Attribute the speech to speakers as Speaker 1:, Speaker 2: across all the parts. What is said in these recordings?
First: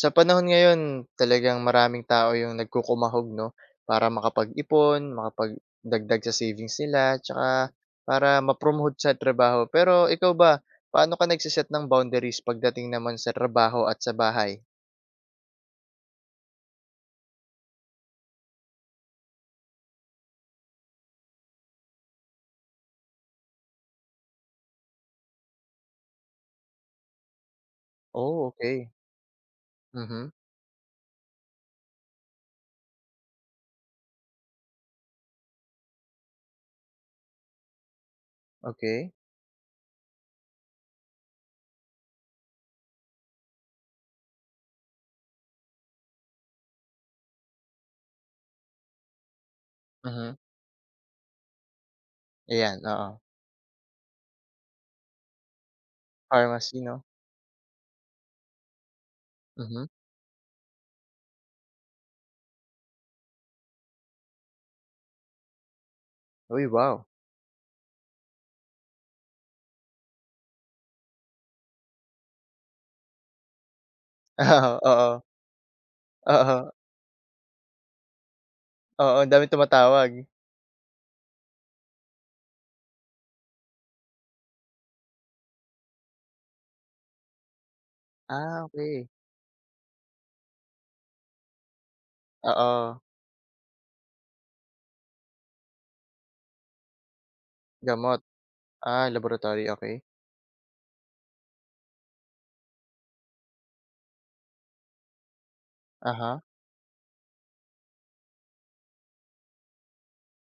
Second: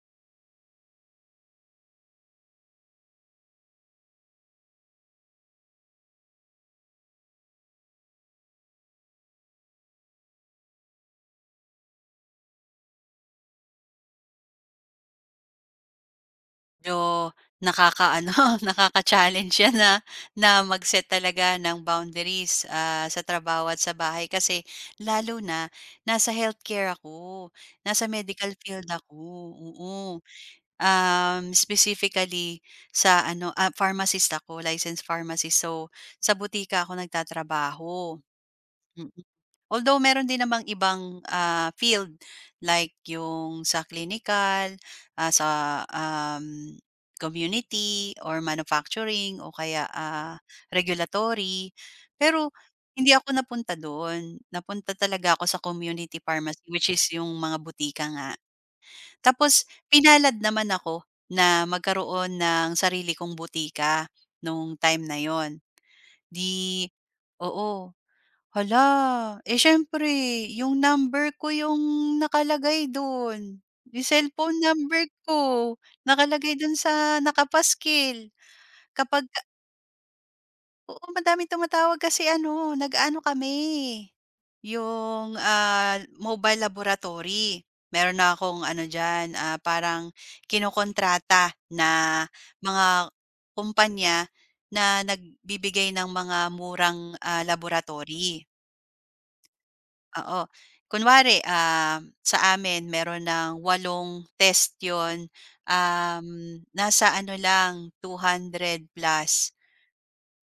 Speaker 1: Sa panahon ngayon talagang maraming tao yung nagkukumahog 'no, para makapag-ipon, makapagdagdag sa savings nila, tsaka para ma-promote sa trabaho. Pero ikaw ba, paano ka nagse ng boundaries pagdating naman sa trabaho at sa bahay?
Speaker 2: Medyo nakakaano, nakaka-challenge 'yan na na mag-set talaga ng boundaries, sa trabaho at sa bahay kasi lalo na nasa healthcare ako, nasa
Speaker 1: Oh,
Speaker 2: medical field
Speaker 1: okey.
Speaker 2: ako, oo.
Speaker 1: Mhm,
Speaker 2: Specifically sa ano, pharmacist ako, licensed pharmacist. So, sa botika ako nagtatrabaho. Mm.
Speaker 1: okey.
Speaker 2: Although meron din namang ibang, field like yung sa clinical, sa, community or manufacturing o kaya,
Speaker 1: Mhm,
Speaker 2: regulatory. Pero
Speaker 1: ayan, oo.
Speaker 2: hindi ako napunta doon, napunta talaga ako sa community pharmacy
Speaker 1: Pharmacy
Speaker 2: which is
Speaker 1: 'no?
Speaker 2: yung mga butika nga. Tapos
Speaker 1: Mhm.
Speaker 2: pinalad naman ako na magkaroon ng sarili kong butika nung time na yun.
Speaker 1: Uy,
Speaker 2: 'Di,
Speaker 1: wow!
Speaker 2: oo. Hala, eh, siyempre yung number ko yung nakalagay dun, yung cellphone
Speaker 1: Oo,
Speaker 2: number
Speaker 1: oo,
Speaker 2: ko nakalagay
Speaker 1: oo,
Speaker 2: dun sa nakapaskil
Speaker 1: oo,
Speaker 2: kapag,
Speaker 1: ang daming tumatawag.
Speaker 2: oo, madaming tumatawag kasi ano, nag-aano kami, yung, mobile laboratory. Meron na akong
Speaker 1: Ah,
Speaker 2: ano
Speaker 1: okey.
Speaker 2: diyan, parang kinokontrata na mga
Speaker 1: Oo,
Speaker 2: kumpanya na nagbibigay ng mga murang,
Speaker 1: gamot.
Speaker 2: laboratory.
Speaker 1: Ah, laboratory, okay.
Speaker 2: Oo. Kunwari, sa amin meron ng 8 test 'yon, um,
Speaker 1: Uh-huh.
Speaker 2: nasa ano lang 200 plus,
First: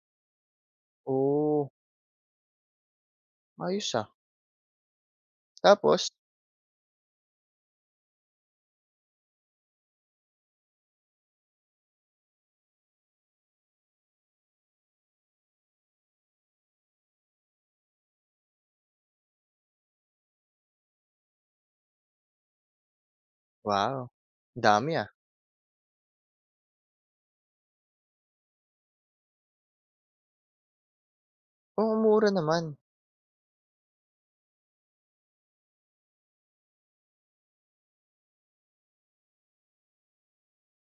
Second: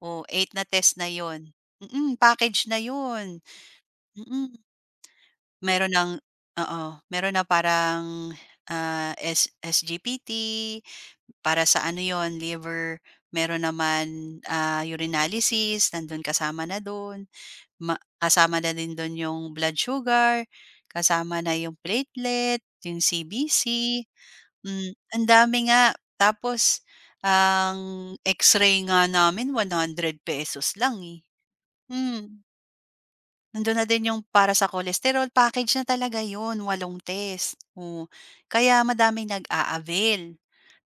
Speaker 2: o 8 na test na 'yon.
Speaker 1: Oh.
Speaker 2: Mm, package na 'yon,
Speaker 1: Ayos, ah.
Speaker 2: mm. Meron
Speaker 1: Tapos?
Speaker 2: ng, oo, meron na parang, ah, S SGPT, para sa ano 'yon, liver. Meron naman, urinalysis, nandun kasama na do'n. Kasama na din dun yung blood sugar, kasama na yung platelet, yung CBC,
Speaker 1: Wow, dami, ah.
Speaker 2: ang dami nga. Tapos ang X-ray nga namin 100 pesos lang, eh.
Speaker 1: Oo, mura
Speaker 2: Hmm,
Speaker 1: naman.
Speaker 2: Nandun na din yung para sa cholesterol, package na talaga yun, 8 test, oo. Kaya madaming nag-a-avail.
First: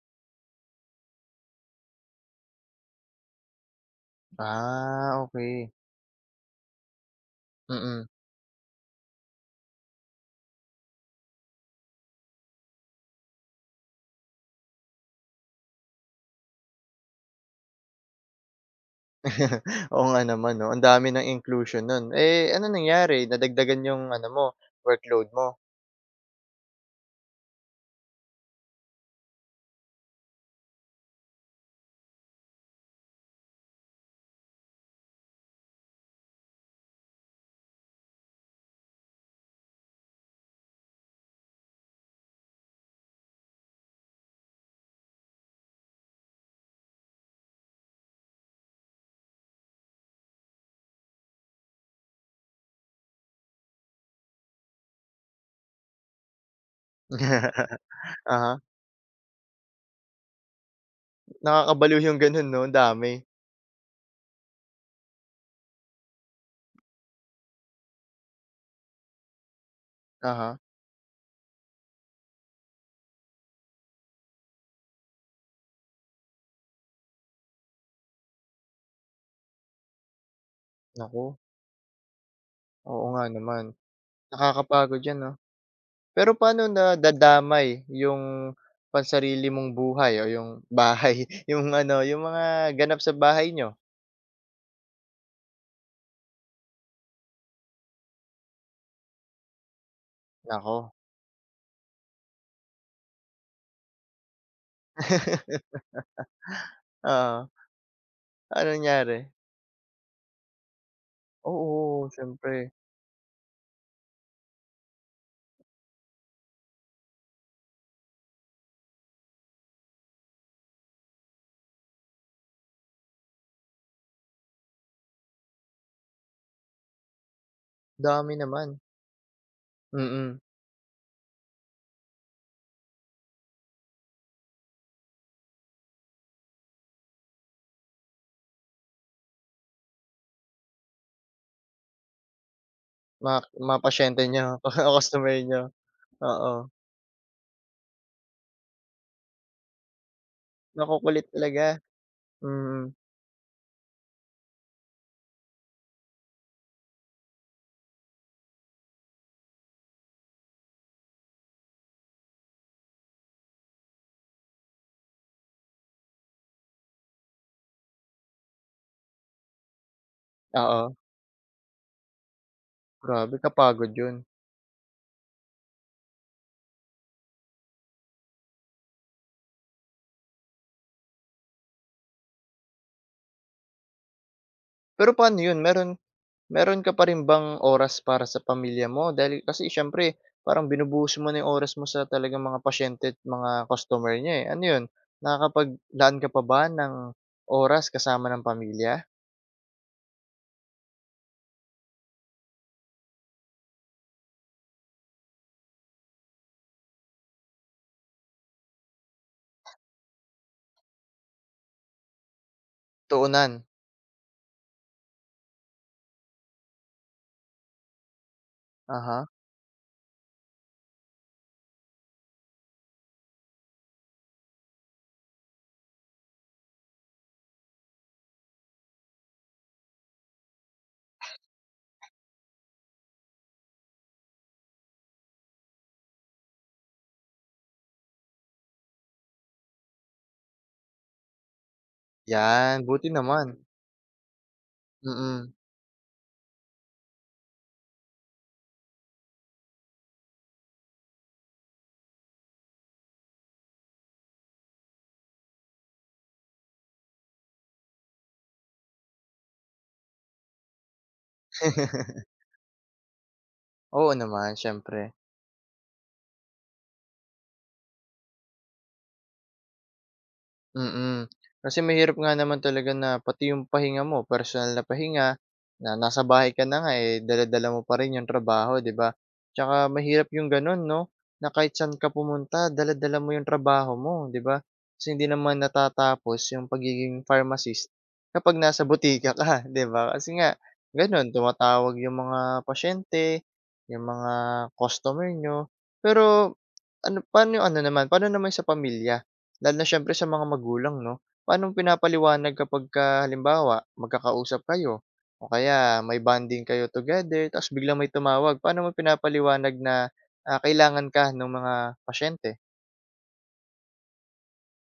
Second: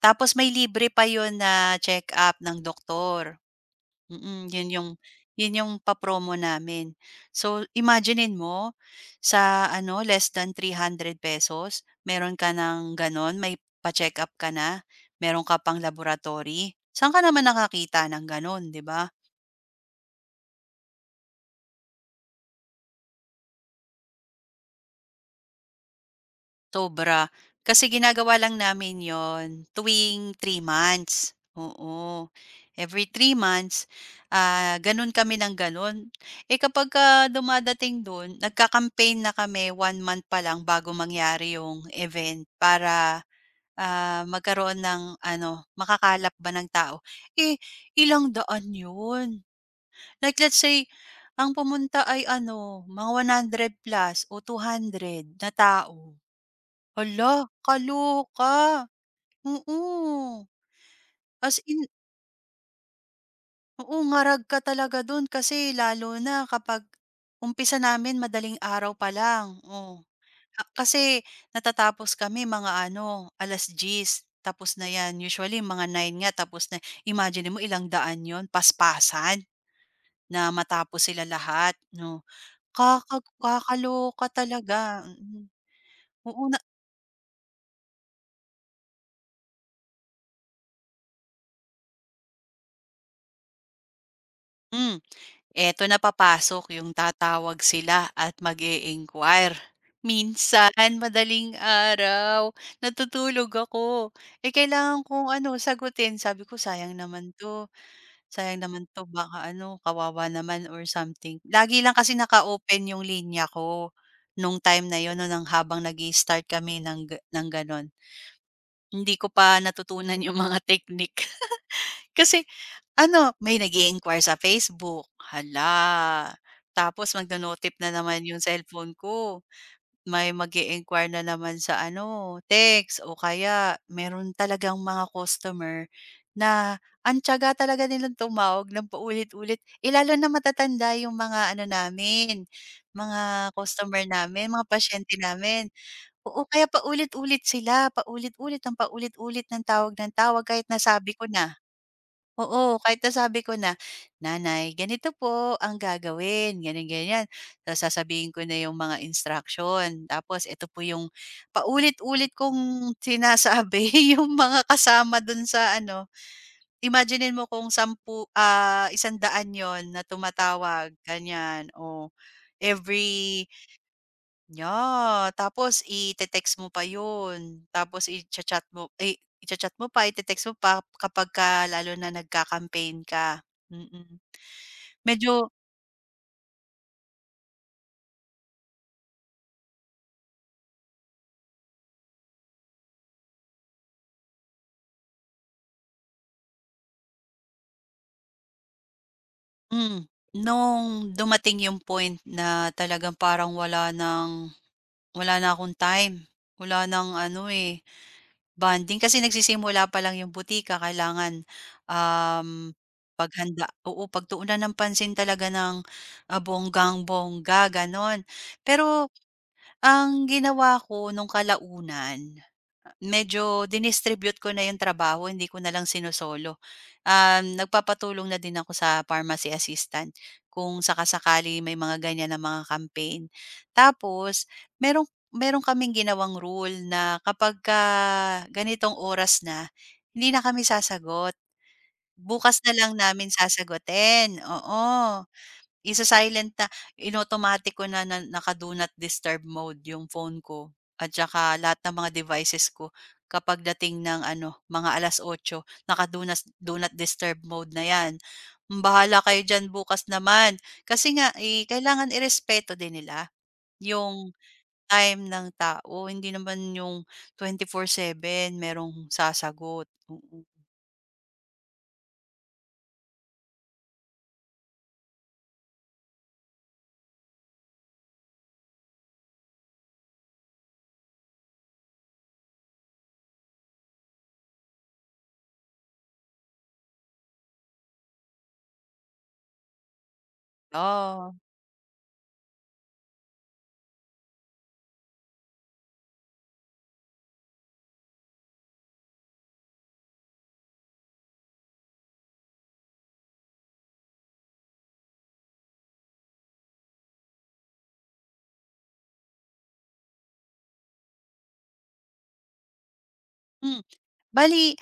Speaker 2: Tapos may libre pa yun na check-up ng doktor. Mm, 'yun yung
Speaker 1: Ah,
Speaker 2: 'yun yung
Speaker 1: okay.
Speaker 2: papromo namin. So,
Speaker 1: Mm.
Speaker 2: imaginin mo sa ano, less than 300 pesos meron ka ng gano'n, may pa-check-up ka na, meron ka pang laboratory. Saan ka naman nakakita ng gano'n, 'di ba?
Speaker 1: Oo nga naman 'no, ang dami ng inclusion nun. Eh, ano nangyari, nadagdagan yung ano mo, workload mo?
Speaker 2: Sobra. Kasi ginagawa lang namin 'yon tuwing 3 months, oo. Every 3 months, gano'n kami ng gano'n. Eh, kapagka dumadating do'n, nagka-campaign na kami 1 month pa lang bago mangyari yung event para, magkaroon ng ano, makakalap ba ng tao. Eh, ilang daan yun. Like let's say, ang pumunta ay ano, mga 100 plus o 200 na tao. Hala,
Speaker 1: Aha, huh.
Speaker 2: kaloka. Oo. As in,
Speaker 1: Nakakabaliw yung ganun 'no, ang dami.
Speaker 2: oo, ngarag ka talaga dun kasi lalo na kapag umpisa namin madaling araw pa lang, oh.
Speaker 1: Aha, huh.
Speaker 2: Kasi natatapos kami mga ano, 10:00 tapos na 'yan. Usually mga 9 nga tapos na. Imagine mo ilang daan 'yon, paspasan na matapos sila
Speaker 1: Naku,
Speaker 2: lahat, 'no?
Speaker 1: oo nga naman.
Speaker 2: Kakaloka
Speaker 1: Nakakapagod
Speaker 2: talaga,
Speaker 1: 'yan 'no.
Speaker 2: mm.
Speaker 1: Pero
Speaker 2: Oo na.
Speaker 1: paano na dadamay yung pansarili mong buhay o yung bahay, yung ano, yung mga ganap sa bahay niyo?
Speaker 2: hmm, Eto na papasok yung tatawag sila at mag-e-enquire. Minsan
Speaker 1: Naku.
Speaker 2: madaling araw natutulog ako, eh, kailangan kong ano, sagutin, sabi ko sayang naman
Speaker 1: Oo,
Speaker 2: 'to, sayang naman
Speaker 1: anong
Speaker 2: 'to,
Speaker 1: nangyari?
Speaker 2: baka ano, kawawa naman or something. Lagi lang
Speaker 1: Oo,
Speaker 2: kasi
Speaker 1: siyempre,
Speaker 2: naka-open yung linya ko nung time na yon 'no, ng habang nag start kami ng ga ng gano'n. Hindi ko pa natutunan yung mga technique kasi ano, may nag-i-inquire sa Facebook, hala, tapos magno-no-tip na naman
Speaker 1: dami
Speaker 2: yung
Speaker 1: naman,
Speaker 2: cellphone ko. May
Speaker 1: mm,
Speaker 2: mag-i-inquire na naman sa ano, text o kaya meron talagang mga customer na ang tiyaga talaga nilang tumawag ng paulit-ulit, eh, lalo na matatanda yung mga ano namin,
Speaker 1: mga
Speaker 2: mga
Speaker 1: mga
Speaker 2: customer
Speaker 1: pasyente niyo,
Speaker 2: namin, mga
Speaker 1: mga
Speaker 2: pasyente
Speaker 1: customer niyo,
Speaker 2: namin. Oo,
Speaker 1: oo.
Speaker 2: kaya paulit-ulit sila, paulit-ulit ang paulit-ulit ng tawag kahit nasabi ko
Speaker 1: Makukulit
Speaker 2: na.
Speaker 1: talaga,
Speaker 2: Oo,
Speaker 1: mm,
Speaker 2: kahit nasabi ko na, "Nanay, ganito po ang gagawin, ganyan-ganyan." Tapos sasabihin ko na yung mga instruction, tapos ito po yung paulit-ulit kong sinasabi yung mga kasama dun sa ano, imaginin mo kung 10, 100 yon na tumatawag,
Speaker 1: oo,
Speaker 2: ganyan, o
Speaker 1: grabe
Speaker 2: every
Speaker 1: kapagod 'yun.
Speaker 2: Yeah, tapos i text mo pa yun, tapos i chat mo pa, i text mo pa kapagka lalo na nagka-campaign ka, mm.
Speaker 1: Pero paano
Speaker 2: Medyo
Speaker 1: 'yun, meron meron ka pa rin bang oras para sa pamilya mo dahil kasi siyempre parang binubuhos mo na 'yung oras mo sa talagang mga pasyente at mga customer niya eh, ano 'yun, nakakapaglaan ka pa ba ng oras kasama ng pamilya?
Speaker 2: hmm, nung dumating yung point na talagang parang wala na akong time, wala ng ano, eh, bonding kasi nagsisimula pa lang yung butika kailangan, um,
Speaker 1: Tuunan,
Speaker 2: paghanda, oo, pagtuunan ng pansin talaga ng, bonggang-bongga gano'n. Pero
Speaker 1: aha,
Speaker 2: ang ginawa ko nung kalaunan, medyo dinistribute ko na yung trabaho, hindi ko na lang sino-solo. Nagpapatulong na din ako sa pharmacy assistant kung sakasakali may mga ganyan na mga campaign. Tapos, merong merong kaming ginawang rule na kapagka ganitong oras na, hindi na kami sasagot. Bukas na
Speaker 1: 'yan
Speaker 2: lang
Speaker 1: buti
Speaker 2: namin
Speaker 1: naman.
Speaker 2: sasagutin, oo.
Speaker 1: Mm.
Speaker 2: Isa-silent na, in-automatic ko na na naka-do not disturb mode yung phone ko at saka lahat ng mga devices ko kapag dating ng ano, mga 8:00 naka-do not disturb mode na 'yan. Mm, bahala kayo diyan bukas naman. Kasi nga, eh, kailangan irespeto din nila
Speaker 1: Oo
Speaker 2: yung
Speaker 1: naman siyempre.
Speaker 2: time ng tao, hindi naman yung 24/7 merong sasagot, oo.
Speaker 1: Mm. Kasi mahirap nga naman talaga na pati yung pahinga mo, personal na pahinga, na nasa bahay ka na nga, eh, dala-dala mo pa rin yung trabaho, 'di ba? Tsaka mahirap yung gano'n 'no, na kahit saan ka pumunta dala-dala mo yung trabaho mo, 'di ba? Kasi hindi naman natatapos yung pagiging pharmacist kapag nasa botika ka, 'di ba? Kasi nga gano'n,
Speaker 2: Ah,
Speaker 1: tumatawag yung mga pasyente, yung mga customer niyo. Pero ano, paano yung ano naman, paano naman sa pamilya? Lalo na siyempre sa mga magulang 'no? Paano mo pinapaliwanag kapagka halimbawa magkakausap kayo o kaya may bonding kayo together tapos biglang may tumawag, paano mo pinapaliwanag na, ah, kailangan ka ng mga pasyente?
Speaker 2: hmm. Bali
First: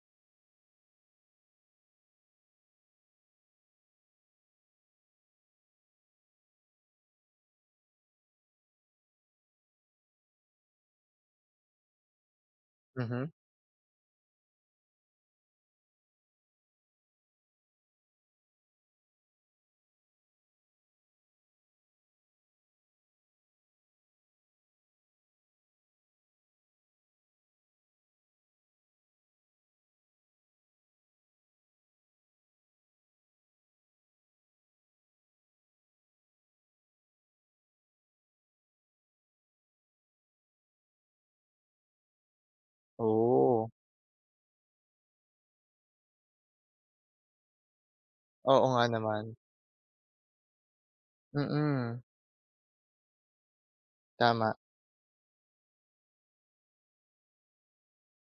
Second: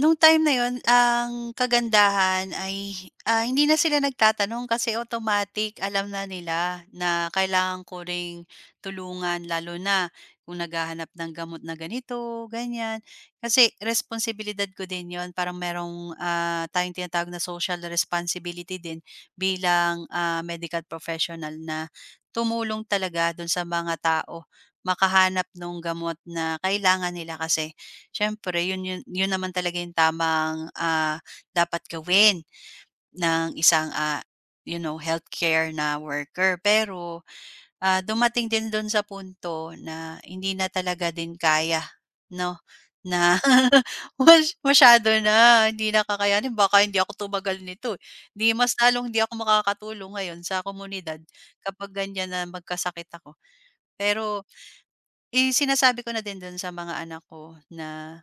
Speaker 2: nung time na yon ang kagandahan ay, hindi na sila nagtatanong kasi automatic alam na nila na kailangan ko ring tulungan lalo na kung naghahanap ng gamot na ganito, ganyan.
Speaker 1: Mhm.
Speaker 2: Kasi responsibilidad ko din yon, parang merong, tayong tinatawag na social responsibility din bilang, medical professional na tumulong talaga dun sa mga tao, makahanap ng gamot na kailangan nila kasi. Siyempre yun yun yun naman talaga yung tamang, dapat gawin ng isang, healthcare na worker. Pero, dumating din dun sa punto na hindi na talaga din kaya 'no, na
Speaker 1: Oh,
Speaker 2: mas masyado na, hindi na kakayanin. Baka hindi ako tumagal nito, eh. 'Di
Speaker 1: oo
Speaker 2: mas
Speaker 1: nga
Speaker 2: lalong hindi
Speaker 1: naman.
Speaker 2: ako makakatulong ngayon sa komunidad
Speaker 1: Mm,
Speaker 2: kapag
Speaker 1: mm,
Speaker 2: ganiyan na magkasakit ako. Pero,
Speaker 1: tama.
Speaker 2: isinasabi ko na din dun sa mga anak ko na,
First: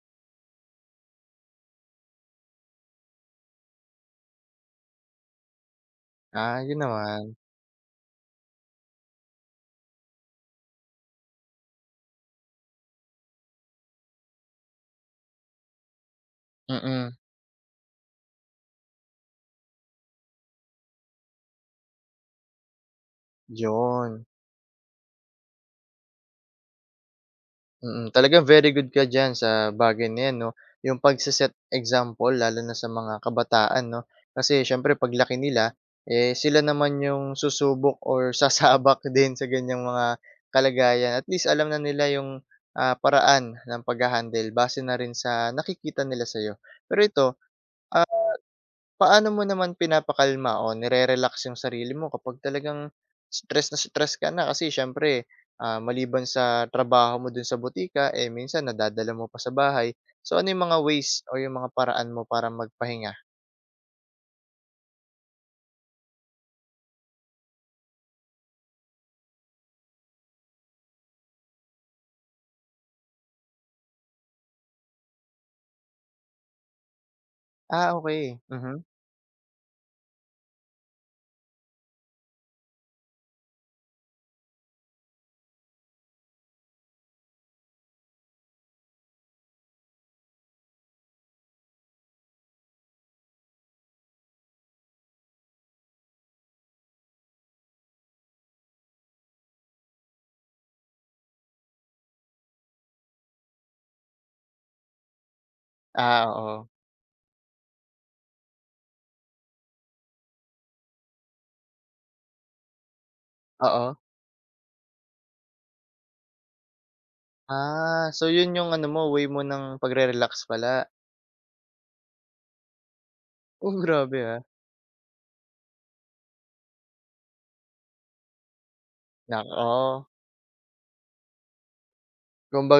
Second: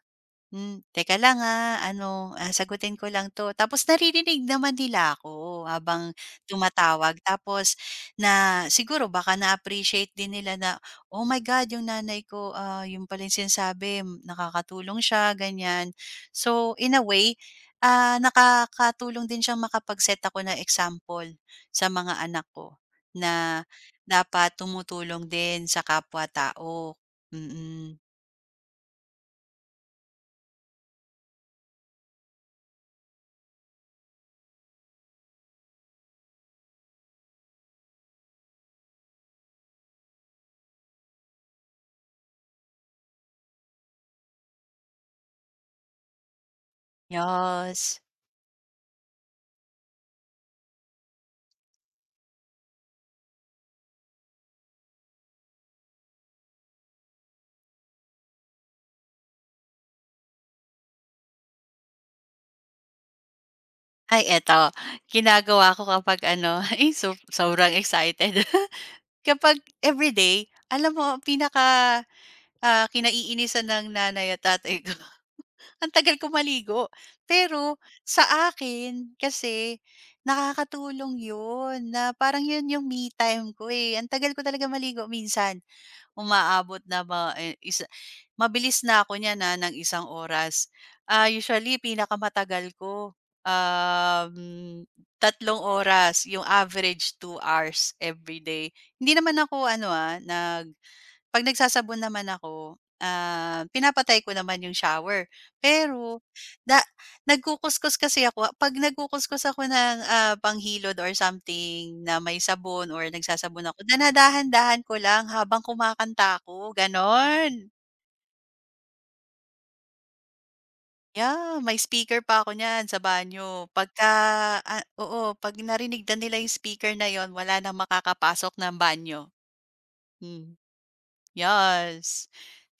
Speaker 2: "Hmm, teka lang, ano, sagutin ko lang 'to." Tapos naririnig naman nila ako habang
Speaker 1: Ah, yun
Speaker 2: tumatawag,
Speaker 1: naman.
Speaker 2: tapos na siguro baka na-appreciate din nila na, "Oh my God, yung nanay ko, yun pala yung sinasabi, nakakatulong siya," ganyan. So, in a
Speaker 1: Mm,
Speaker 2: way, nakakatulong din siyang makapag-set ako ng example sa mga anak ko na
Speaker 1: yun.
Speaker 2: dapat tumutulong din sa kapwa tao. Mm,
Speaker 1: Mm, talagang very good ka diyan sa bagay na 'yan 'no, yung pagse example lalo na sa mga kabataan 'no. Kasi siyempre paglaki nila, eh, sila naman yung susubok or sasabak din sa ganiyang mga kalagayan. At least alam na nila yung, ah, paraan ng pagha-handle base na rin sa nakikita nila sa'yo. Pero ito,
Speaker 2: yes.
Speaker 1: ah, paano mo naman pinapakalma o nire-relax yung sarili mo kapag talagang stress na stress ka na? Kasi siyempre, ah, maliban sa trabaho mo dun sa butika, eh, minsan nadadala mo pa sa bahay. So, ano yung mga ways o yung mga paraan mo para magpahinga?
Speaker 2: Ay eto, ginagawa ko kapag ano, ay sobrang excited. Kapag everyday, alam mo ang pinaka, kinaiinisan ng nanay at tatay ko, ang tagal ko maligo. Pero
Speaker 1: Ah,
Speaker 2: sa
Speaker 1: okey. Mhm.
Speaker 2: akin kasi nakakatulong 'yun na parang 'yun yung me time ko, eh. Ang tagal ko talaga maligo minsan umaabot na, ba eh, isa mabilis na ako niya na ng 1 oras. Usually pinakamatagal ko, um, 3 oras, yung average 2 hours every day. Hindi naman ako ano, ah, nag 'pag nagsasabon naman ako, pinapatay ko naman yung shower. Pero
Speaker 1: Ah, oo.
Speaker 2: da nagkukuskus kasi ako, 'pag nagkukuskus ako ng, panghilod or something na may sabon or nagsasabon ako,
Speaker 1: Oo.
Speaker 2: dinadahan-dahan ko lang habang kumakanta ako, gano'n.
Speaker 1: Ah, so yun yung ano mo, way mo ng pagre-relax pala.
Speaker 2: Yeah, may speaker pa ako niyan sa banyo.
Speaker 1: Oh, grabe, ah.
Speaker 2: Oo, 'pag narinig na nila yung speaker na yon, wala nang makakapasok ng banyo.
Speaker 1: Nak, oo.
Speaker 2: Hmm, yes.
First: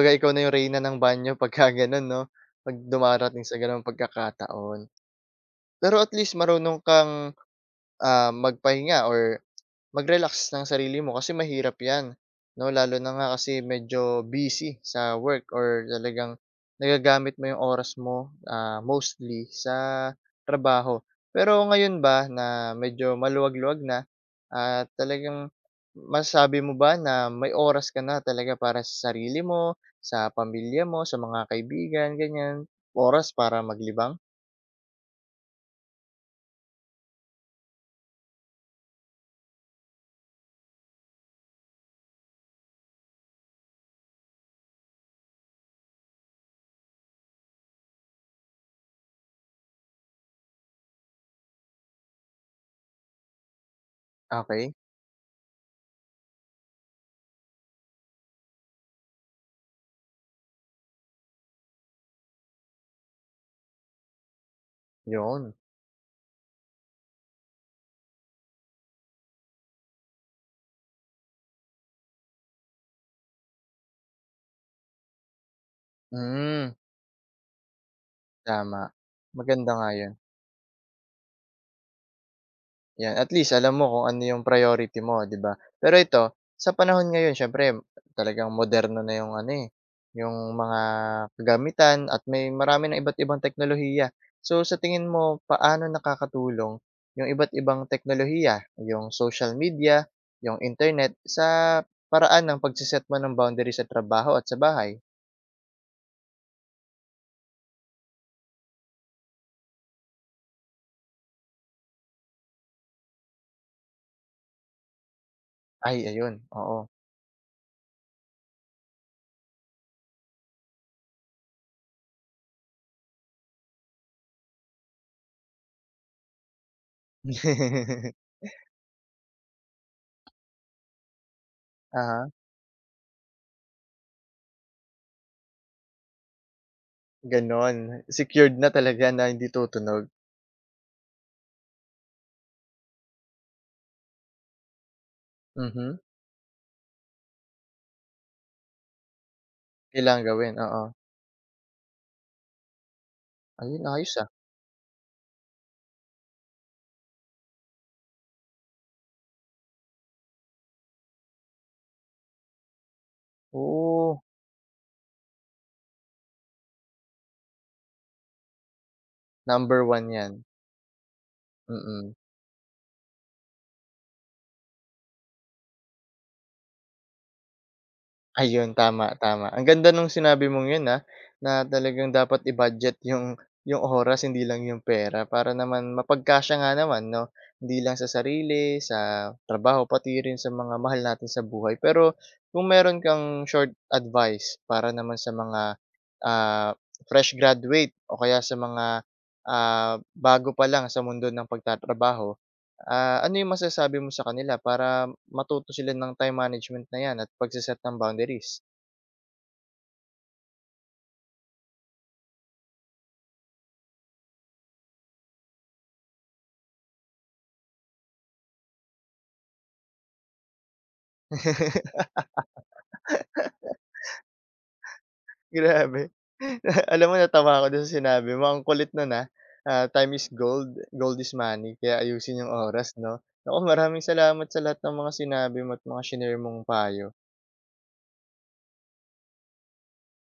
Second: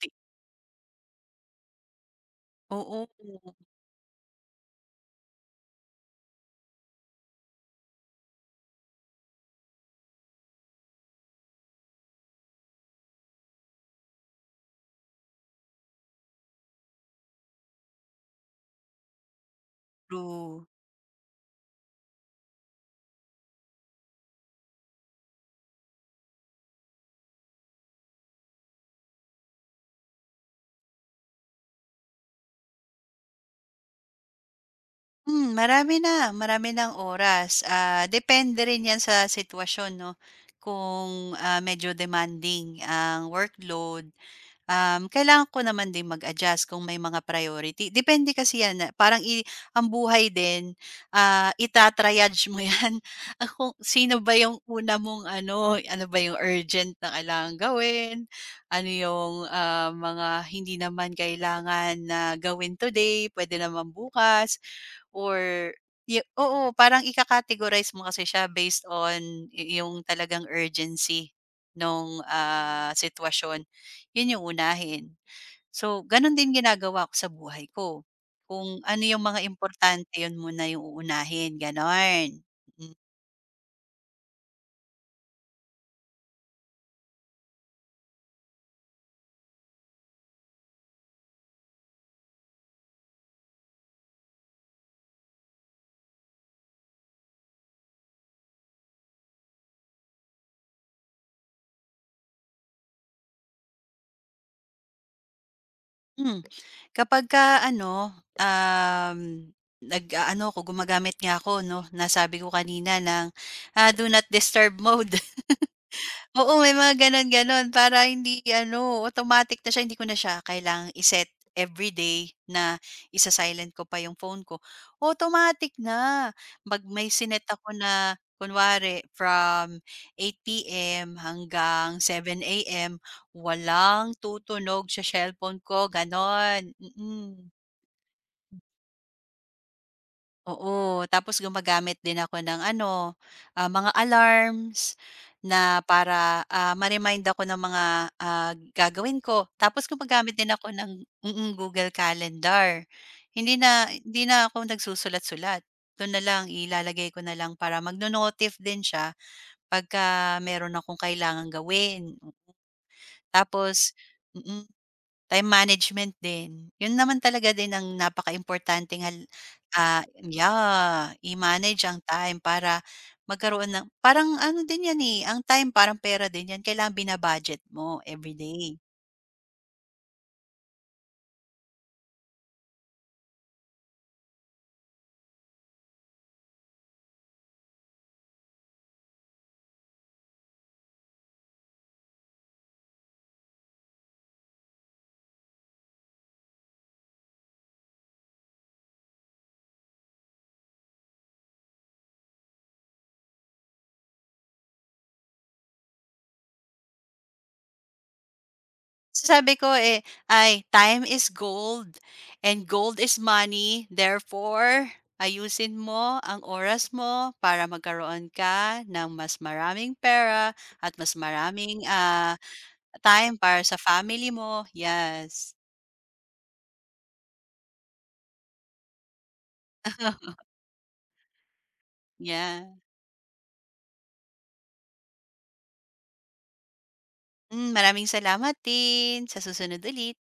Speaker 2: Ti
Speaker 1: ikaw na yung reyna ng banyo pagka ganun 'no, 'pag
Speaker 2: Oo,
Speaker 1: dumarating sa gano'ng pagkakataon. Pero at least marunong kang, ah, magpahinga or mag-relax ng sarili mo kasi mahirap 'yan, 'no? Lalo na nga kasi medyo busy sa work or talagang nagagamit mo yung oras mo, ah, mostly sa
Speaker 2: true.
Speaker 1: trabaho. Pero ngayon ba na medyo maluwag-luwag na at talagang masabi mo ba na may oras ka na talaga para sa sarili mo, sa pamilya mo, sa mga kaibigan, ganiyan? Oras para maglibang?
Speaker 2: Hmm, marami na, marami ng oras. Depende rin 'yan sa sitwasyon 'no, kung, medyo demanding ang workload, kailangan ko naman din mag-adjust kung may mga priority. Depende kasi 'yan, ah, parang i ang buhay din, ita mo 'yan, ah, kung sino ba yung
Speaker 1: Okay,
Speaker 2: una mong ano, ano ba yung urgent na kailangang gawin, ano yung, mga hindi naman kailangan na gawin today, pwede naman bukas.
Speaker 1: yun.
Speaker 2: Or oo, parang ikakategorize mo kasi siya based on yung talagang urgency nung, sitwasyon. Yun yung unahin. So, ganun din
Speaker 1: Hmm.
Speaker 2: ginagawa ko sa buhay ko. Kung
Speaker 1: Tama,
Speaker 2: ano yung mga
Speaker 1: maganda nga
Speaker 2: importante,
Speaker 1: 'yun,
Speaker 2: yun muna yung uunahin, ganon. Mm.
Speaker 1: 'yan, at least alam mo kung ano yung priority mo, 'di ba? Pero ito, sa panahon ngayon syempre talagang moderno na yung ano, eh, yung mga kagamitan at may marami ng iba't ibang teknolohiya. So sa tingin mo paano nakakatulong yung iba't ibang teknolohiya, yung social media, yung internet sa paraan ng pagse mo ng boundary sa trabaho at sa bahay?
Speaker 2: Mm. Kapag ka ano, um, nag ano ako gumagamit nga ako 'no, nasabi ko kanina ng, do not disturb mode.
Speaker 1: Ay ayun,
Speaker 2: Oo, may
Speaker 1: oo.
Speaker 2: mga gano'n-gano'n para hindi ano, automatic na siya, hindi ko na siya kailangang i-set everyday na isa-silent ko pa yung phone ko. Automatic na, 'pag may sinet ako na kunwari from 8 PM hanggang
Speaker 1: Aha.
Speaker 2: 7 AM, walang tutunog sa cellphone ko, gano'n. Mm. Mm.
Speaker 1: Gano'n, secured na talaga na hindi tutunog?
Speaker 2: Oo, tapos gumagamit din ako ng ano, mga alarms na
Speaker 1: Mhm,
Speaker 2: para, ma-remind ako ng mga, gagawin ko. Tapos
Speaker 1: kailangang
Speaker 2: gumagamit din
Speaker 1: gawin,
Speaker 2: ako
Speaker 1: oo.
Speaker 2: ng Google Calendar. Hindi na,
Speaker 1: Ayun, ayos,
Speaker 2: hindi
Speaker 1: ah.
Speaker 2: na ako nagsusulat-sulat. Dun na lang ilalagay ko na lang para magno-notif din siya pagka meron akong kailangang gawin. Tapos
Speaker 1: Oo,
Speaker 2: mm, time management din. 'Yun naman talaga din ang napakaimportanteng
Speaker 1: number one 'yan,
Speaker 2: yeah, i-manage ang
Speaker 1: mm.
Speaker 2: time para magkaroon ng parang ano din 'yan, eh, ang time parang pera din 'yan, kailangan bina-budget mo
Speaker 1: Ayun,
Speaker 2: everyday.
Speaker 1: tama, tama. Ang ganda nung sinabi mong yun, ah, na talagang dapat i-budget yung oras hindi lang yung pera para naman mapagkasya nga naman 'no, hindi lang sa sarili, sa trabaho, pati rin sa mga mahal natin sa buhay. Pero kung meron kang short advice para naman sa mga, ah, fresh graduate o kaya sa mga, ah, bago pa lang sa mundo ng pagtatrabaho, ah, ano yung masasabi mo sa kanila para matuto sila ng time management na yan at pagse-set ng boundaries?
Speaker 2: So, sabi ko, eh, ay time is gold and gold is money, therefore ayusin mo ang oras mo para magkaroon ka ng mas maraming pera at mas maraming, time para sa family mo, yes.
Speaker 1: Grabe. Alam mo natawa ako dun sa sinabi mo, ang kulit nun, ah. Ah, time is gold, gold is money, kaya ayusin yung
Speaker 2: Yeah.
Speaker 1: oras 'no? Naku, maraming salamat sa lahat ng mga sinabi mo at mga shinare mong payo.
Speaker 2: Maraming salamat din, sa susunod ulit.